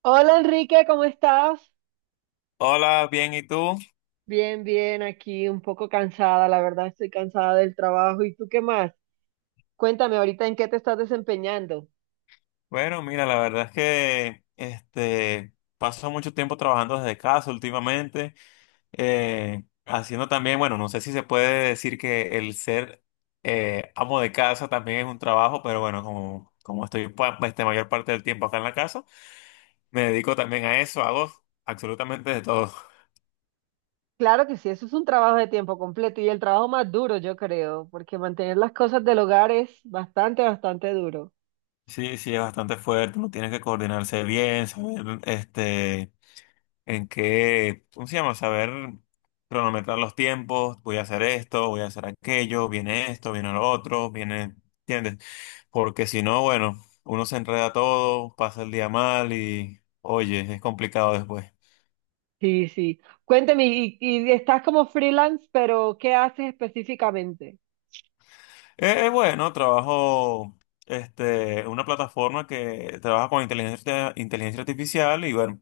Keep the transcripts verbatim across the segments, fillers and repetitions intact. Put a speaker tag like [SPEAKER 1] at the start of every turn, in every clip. [SPEAKER 1] Hola Enrique, ¿cómo estás?
[SPEAKER 2] Hola, bien, ¿y tú?
[SPEAKER 1] Bien, bien, aquí un poco cansada, la verdad estoy cansada del trabajo. ¿Y tú qué más? Cuéntame ahorita en qué te estás desempeñando.
[SPEAKER 2] Bueno, mira, la verdad es que este paso mucho tiempo trabajando desde casa últimamente, eh, haciendo también, bueno, no sé si se puede decir que el ser eh, amo de casa también es un trabajo, pero bueno, como, como estoy pa- este, mayor parte del tiempo acá en la casa, me dedico también a eso, hago absolutamente de todo.
[SPEAKER 1] Claro que sí, eso es un trabajo de tiempo completo y el trabajo más duro, yo creo, porque mantener las cosas del hogar es bastante, bastante duro.
[SPEAKER 2] Sí, sí, es bastante fuerte, uno tiene que coordinarse bien, saber, este. en que, ¿cómo se llama? Saber cronometrar los tiempos, voy a hacer esto, voy a hacer aquello, viene esto, viene lo otro, viene, ¿entiendes? Porque si no, bueno, uno se enreda todo, pasa el día mal y, oye, es complicado después.
[SPEAKER 1] Sí, sí. Cuéntame, y, y estás como freelance, pero ¿qué haces específicamente?
[SPEAKER 2] Eh, bueno, trabajo este, en una plataforma que trabaja con inteligencia, inteligencia artificial y bueno,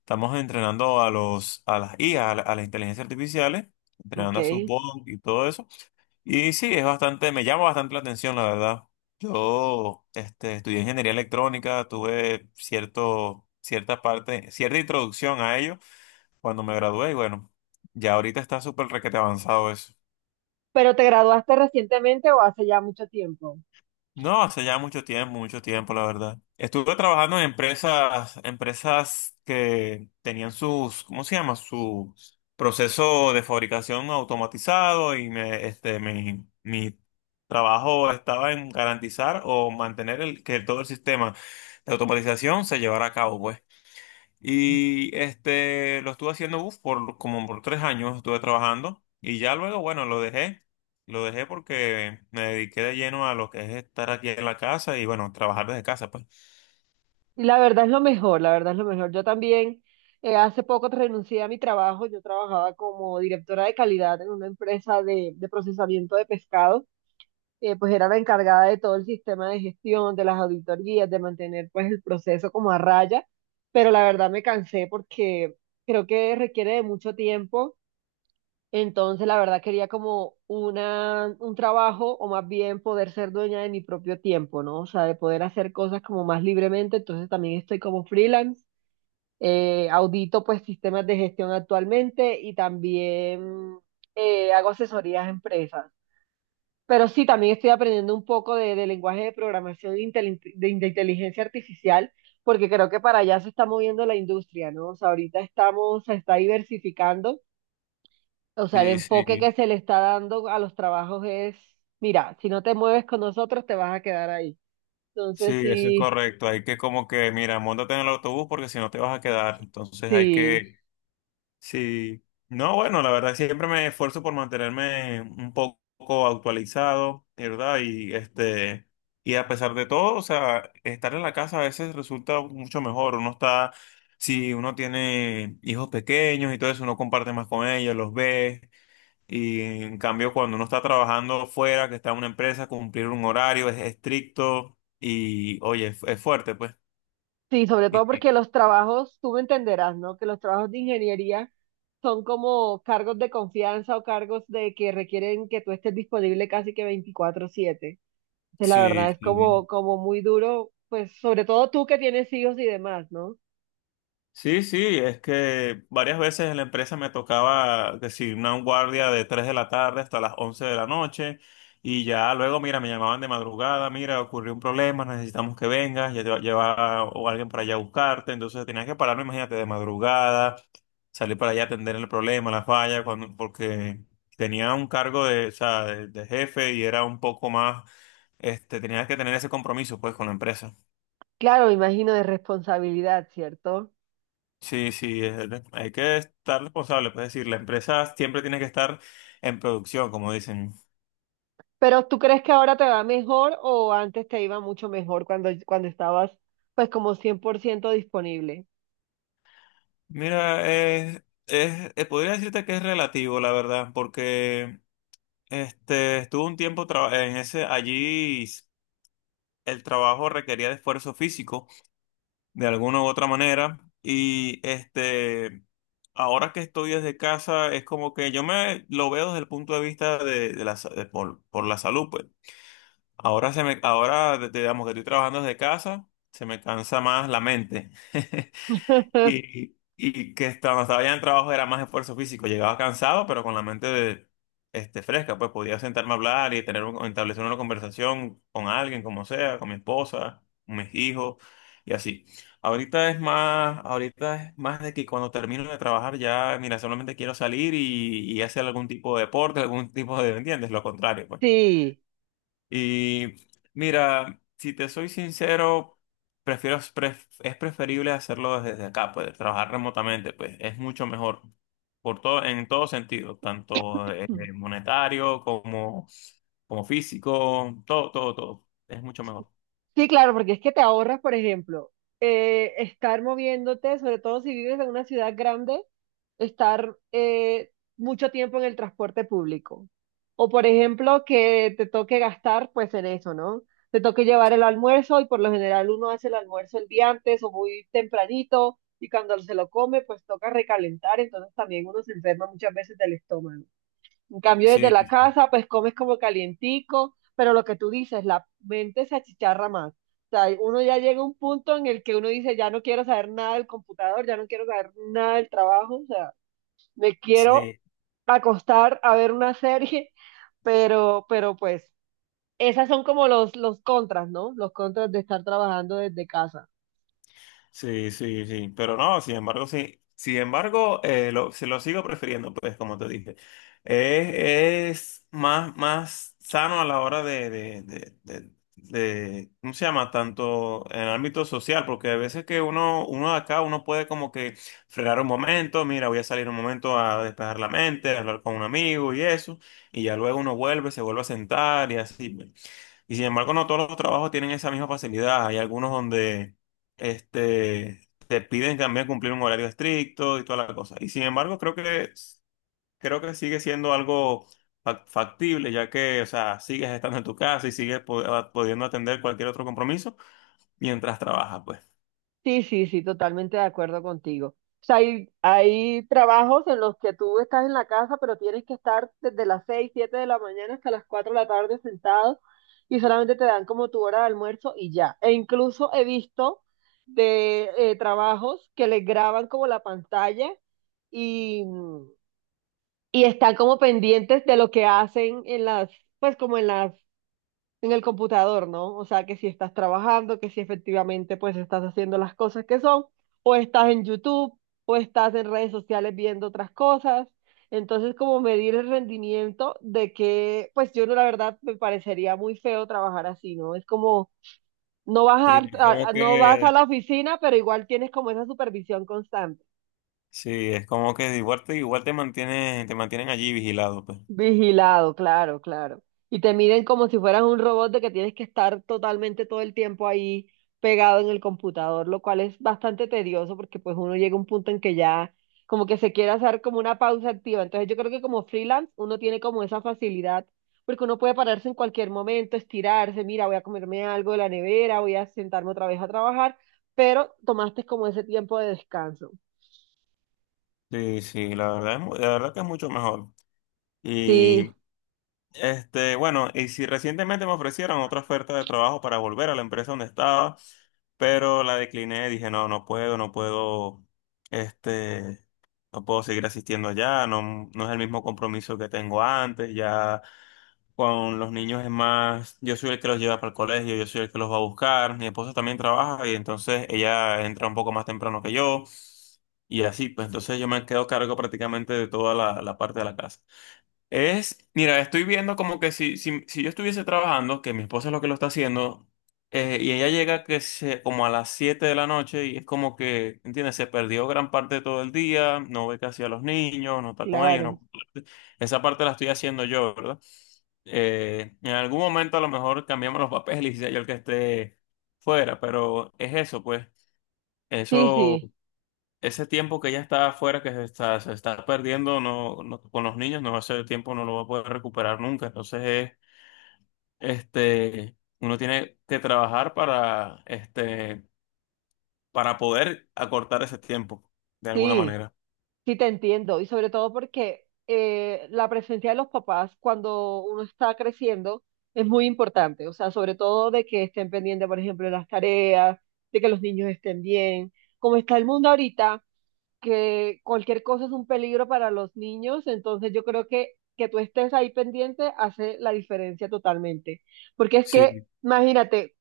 [SPEAKER 2] estamos entrenando a los, a las I A, a, a, la- a las inteligencias artificiales, entrenando a
[SPEAKER 1] Ok.
[SPEAKER 2] sus bots y todo eso. Y sí, es bastante, me llama bastante la atención, la verdad. Yo, este, estudié ingeniería electrónica, tuve cierto, cierta parte, cierta introducción a ello cuando me gradué y bueno, ya ahorita está súper requete avanzado eso.
[SPEAKER 1] ¿Pero te graduaste recientemente o hace ya mucho tiempo?
[SPEAKER 2] No, hace ya mucho tiempo, mucho tiempo, la verdad. Estuve trabajando en empresas, empresas que tenían sus, ¿cómo se llama? Su proceso de fabricación automatizado y me, este, mi, mi trabajo estaba en garantizar o mantener el, que todo el sistema de automatización se llevara a cabo, pues. Y este, lo estuve haciendo uf, por como por tres años, estuve trabajando y ya luego, bueno, lo dejé. Lo dejé porque me dediqué de lleno a lo que es estar aquí en la casa y bueno, trabajar desde casa, pues.
[SPEAKER 1] Y la verdad es lo mejor, la verdad es lo mejor. Yo también eh, hace poco renuncié a mi trabajo. Yo trabajaba como directora de calidad en una empresa de, de procesamiento de pescado. Eh, pues era la encargada de todo el sistema de gestión, de las auditorías, de mantener pues el proceso como a raya. Pero la verdad me cansé porque creo que requiere de mucho tiempo, entonces la verdad quería como una, un trabajo o más bien poder ser dueña de mi propio tiempo, ¿no? O sea, de poder hacer cosas como más libremente. Entonces, también estoy como freelance. Eh, audito pues sistemas de gestión actualmente y también eh, hago asesorías a empresas. Pero sí, también estoy aprendiendo un poco de, de lenguaje de programación e intel- de de inteligencia artificial, porque creo que para allá se está moviendo la industria, ¿no? O sea, ahorita estamos, se está diversificando. O sea, el
[SPEAKER 2] Sí,
[SPEAKER 1] enfoque que
[SPEAKER 2] sí,
[SPEAKER 1] se le está dando a los trabajos es, mira, si no te mueves con nosotros, te vas a quedar ahí.
[SPEAKER 2] sí,
[SPEAKER 1] Entonces,
[SPEAKER 2] eso es
[SPEAKER 1] sí,
[SPEAKER 2] correcto. Hay que como que, mira, móntate en el autobús porque si no te vas a quedar. Entonces hay
[SPEAKER 1] sí,
[SPEAKER 2] que... Sí, no, bueno, la verdad siempre me esfuerzo por mantenerme un poco actualizado, ¿verdad? Y este, y a pesar de todo, o sea, estar en la casa a veces resulta mucho mejor. Uno está, si uno tiene hijos pequeños y todo eso, uno comparte más con ellos, los ve. Y en cambio, cuando uno está trabajando fuera, que está en una empresa, cumplir un horario es estricto y, oye, es, es fuerte, pues.
[SPEAKER 1] sí, sobre
[SPEAKER 2] Y-
[SPEAKER 1] todo
[SPEAKER 2] y-
[SPEAKER 1] porque los trabajos, tú me entenderás, ¿no? Que los trabajos de ingeniería son como cargos de confianza o cargos de que requieren que tú estés disponible casi que veinticuatro siete. Entonces, la
[SPEAKER 2] sí,
[SPEAKER 1] verdad es
[SPEAKER 2] sí.
[SPEAKER 1] como, como muy duro, pues sobre todo tú que tienes hijos y demás, ¿no?
[SPEAKER 2] Sí, sí, es que varias veces en la empresa me tocaba que si una guardia de tres de la tarde hasta las once de la noche y ya luego, mira, me llamaban de madrugada, mira, ocurrió un problema, necesitamos que vengas, ya te va a llevar o alguien para allá a buscarte, entonces tenía que pararme, imagínate, de madrugada, salir para allá a atender el problema, la falla, cuando, porque tenía un cargo de, o sea, de, de jefe y era un poco más, este, tenía que tener ese compromiso pues con la empresa.
[SPEAKER 1] Claro, me imagino de responsabilidad, ¿cierto?
[SPEAKER 2] Sí, sí, es- de- hay que estar responsable, pues, es decir, la empresa siempre tiene que estar en producción, como dicen.
[SPEAKER 1] Pero ¿tú crees que ahora te va mejor o antes te iba mucho mejor cuando, cuando estabas pues como cien por ciento disponible?
[SPEAKER 2] Mira, es, es- eh, podría decirte que es relativo, la verdad, porque este, estuve un tiempo traba- en ese, allí s- el trabajo requería de esfuerzo físico, de alguna u otra manera, y este, ahora que estoy desde casa, es como que yo me lo veo desde el punto de vista de, de la, sa- de por, por la salud, pues. Ahora se me, ahora de- digamos que estoy trabajando desde casa, se me cansa más la mente. Y, y que cuando estaba ya en trabajo era más esfuerzo físico. Llegaba cansado, pero con la mente de, este, fresca, pues podía sentarme a hablar y tener un- establecer una conversación con alguien, como sea, con mi esposa, con mis hijos, y así. Ahorita es más, ahorita es más de que cuando termino de trabajar ya, mira, solamente quiero salir y, y hacer algún tipo de deporte, algún tipo de, ¿entiendes? Lo contrario, pues.
[SPEAKER 1] Sí.
[SPEAKER 2] Y mira, si te soy sincero, prefiero, pref- es preferible hacerlo desde acá, pues trabajar remotamente, pues es mucho mejor por todo, en todo sentido, tanto eh, monetario como, como físico, todo, todo, todo. Es mucho mejor.
[SPEAKER 1] Sí, claro, porque es que te ahorras, por ejemplo, eh, estar moviéndote, sobre todo si vives en una ciudad grande, estar eh, mucho tiempo en el transporte público. O, por ejemplo, que te toque gastar, pues, en eso, ¿no? Te toque llevar el almuerzo y por lo general uno hace el almuerzo el día antes o muy tempranito y cuando se lo come, pues toca recalentar, entonces también uno se enferma muchas veces del estómago. En cambio, desde
[SPEAKER 2] Sí,
[SPEAKER 1] la casa, pues comes como calientico, pero lo que tú dices, la mente se achicharra más. O sea, uno ya llega a un punto en el que uno dice, ya no quiero saber nada del computador, ya no quiero saber nada del trabajo, o sea, me quiero
[SPEAKER 2] sí.
[SPEAKER 1] acostar a ver una serie. Pero, pero pues, esas son como los, los contras, ¿no? Los contras de estar trabajando desde casa.
[SPEAKER 2] Sí, sí, sí, pero no, sin embargo, sí. Sin embargo, eh, lo, se lo sigo prefiriendo, pues, como te dije. Es, es más, más sano a la hora de, de, de, de, de- ¿cómo se llama? Tanto en el ámbito social, porque a veces que uno, uno de acá, uno puede como que frenar un momento, mira, voy a salir un momento a despejar la mente, a hablar con un amigo y eso, y ya luego uno vuelve, se vuelve a sentar y así. Pues. Y sin embargo, no todos los trabajos tienen esa misma facilidad. Hay algunos donde este, te piden también cumplir un horario estricto y toda la cosa. Y sin embargo, creo que, creo que sigue siendo algo fac- factible, ya que, o sea, sigues estando en tu casa y sigues po- pudiendo atender cualquier otro compromiso mientras trabajas, pues.
[SPEAKER 1] Sí, sí, sí, totalmente de acuerdo contigo. O sea, hay, hay trabajos en los que tú estás en la casa, pero tienes que estar desde las seis siete de la mañana hasta las cuatro de la tarde sentado y solamente te dan como tu hora de almuerzo y ya. E incluso he visto de eh, trabajos que les graban como la pantalla y, y están como pendientes de lo que hacen en las, pues como en las en el computador, ¿no? O sea, que si estás trabajando, que si efectivamente pues estás haciendo las cosas que son, o estás en YouTube, o estás en redes sociales viendo otras cosas. Entonces, como medir el rendimiento de que, pues yo no, la verdad, me parecería muy feo trabajar así, ¿no? Es como, no vas
[SPEAKER 2] Sí, es
[SPEAKER 1] a,
[SPEAKER 2] como
[SPEAKER 1] a- no vas
[SPEAKER 2] que,
[SPEAKER 1] a la oficina, pero igual tienes como esa supervisión constante.
[SPEAKER 2] sí, es como que igual te, igual te mantienen, te mantienen allí vigilado, pues.
[SPEAKER 1] Vigilado, claro, claro. Y te miden como si fueras un robot de que tienes que estar totalmente todo el tiempo ahí pegado en el computador, lo cual es bastante tedioso porque pues uno llega a un punto en que ya como que se quiere hacer como una pausa activa. Entonces yo creo que como freelance uno tiene como esa facilidad porque uno puede pararse en cualquier momento, estirarse, mira, voy a comerme algo de la nevera, voy a sentarme otra vez a trabajar, pero tomaste como ese tiempo de descanso.
[SPEAKER 2] Sí, sí, la verdad es, mu- la verdad que es mucho mejor.
[SPEAKER 1] Sí,
[SPEAKER 2] Este, bueno, y si recientemente me ofrecieron otra oferta de trabajo para volver a la empresa donde estaba, pero la decliné, dije, no, no puedo, no puedo, este, no puedo seguir asistiendo allá, no, no es el mismo compromiso que tengo antes, ya con los niños es más, yo soy el que los lleva para el colegio, yo soy el que los va a buscar, mi esposa también trabaja y entonces ella entra un poco más temprano que yo y así, pues entonces yo me quedo a cargo prácticamente de toda la la parte de la casa. Es, mira, estoy viendo como que si, si, si yo estuviese trabajando, que mi esposa es lo que lo está haciendo, eh, y ella llega que se, como a las siete de la noche y es como que, ¿entiendes? Se perdió gran parte de todo el día, no ve casi a los niños, no está con ellos,
[SPEAKER 1] claro.
[SPEAKER 2] no... Esa parte la estoy haciendo yo, ¿verdad? Eh, en algún momento a lo mejor cambiamos los papeles y sea yo el que esté fuera, pero es eso, pues,
[SPEAKER 1] Sí,
[SPEAKER 2] eso...
[SPEAKER 1] sí,
[SPEAKER 2] ese tiempo que ella está afuera, que se está, se está perdiendo no, no- con los niños, no, ese tiempo no lo va a poder recuperar nunca. Entonces, eh, este, uno tiene que trabajar para, este, para poder acortar ese tiempo, de alguna
[SPEAKER 1] sí.
[SPEAKER 2] manera.
[SPEAKER 1] Sí, te entiendo, y sobre todo porque eh, la presencia de los papás cuando uno está creciendo es muy importante, o sea, sobre todo de que estén pendientes, por ejemplo, de las tareas, de que los niños estén bien. Como está el mundo ahorita, que cualquier cosa es un peligro para los niños, entonces yo creo que que tú estés ahí pendiente hace la diferencia totalmente. Porque es
[SPEAKER 2] Sí,
[SPEAKER 1] que, imagínate,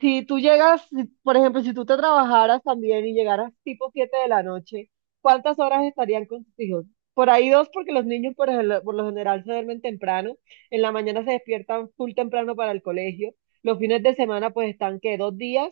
[SPEAKER 1] si tú llegas, si- por ejemplo, si tú te trabajaras también y llegaras tipo siete de la noche, ¿cuántas horas estarían con tus hijos? Por ahí dos, porque los niños por, el- por lo general se duermen temprano, en la mañana se despiertan full temprano para el colegio, los fines de semana pues están que dos días.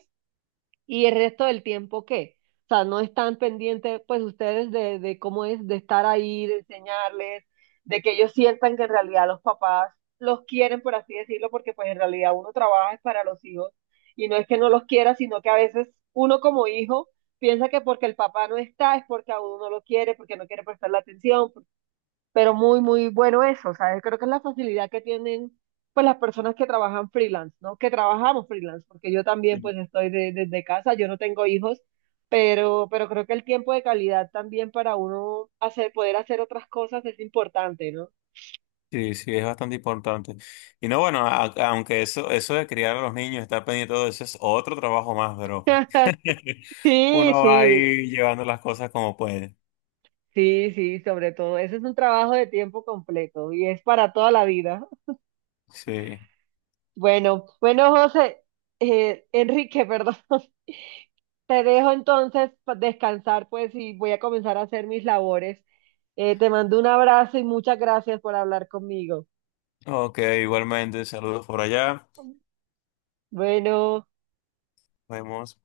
[SPEAKER 1] ¿Y el resto del tiempo qué? O sea, no están pendientes, pues ustedes, de, de cómo es, de estar ahí, de enseñarles, de que ellos sientan que en realidad los papás los quieren, por así decirlo, porque pues en realidad uno trabaja es para los hijos y no es que no los quiera, sino que a veces uno como hijo piensa que porque el papá no está es porque a uno no lo quiere, porque no quiere prestarle atención, pero muy, muy bueno eso. O sea, creo que es la facilidad que tienen pues las personas que trabajan freelance, ¿no? Que trabajamos freelance, porque yo también pues estoy de- desde casa, yo no tengo hijos, pero, pero creo que el tiempo de calidad también para uno hacer, poder hacer otras cosas es importante, ¿no?
[SPEAKER 2] sí, sí, es bastante importante. Y no, bueno, a- aunque eso, eso de criar a los niños, estar pendiente de todo eso es otro trabajo más, pero
[SPEAKER 1] Sí,
[SPEAKER 2] uno va
[SPEAKER 1] sí,
[SPEAKER 2] ahí llevando las cosas como puede.
[SPEAKER 1] sí, sí, sobre todo. Ese es un trabajo de tiempo completo y es para toda la vida.
[SPEAKER 2] Sí.
[SPEAKER 1] Bueno, bueno, José, eh, Enrique, perdón. Te dejo entonces pa- descansar, pues, y voy a comenzar a hacer mis labores. Eh, te mando un abrazo y muchas gracias por hablar conmigo.
[SPEAKER 2] Ok, igualmente, saludos por allá.
[SPEAKER 1] Bueno.
[SPEAKER 2] Nos vemos.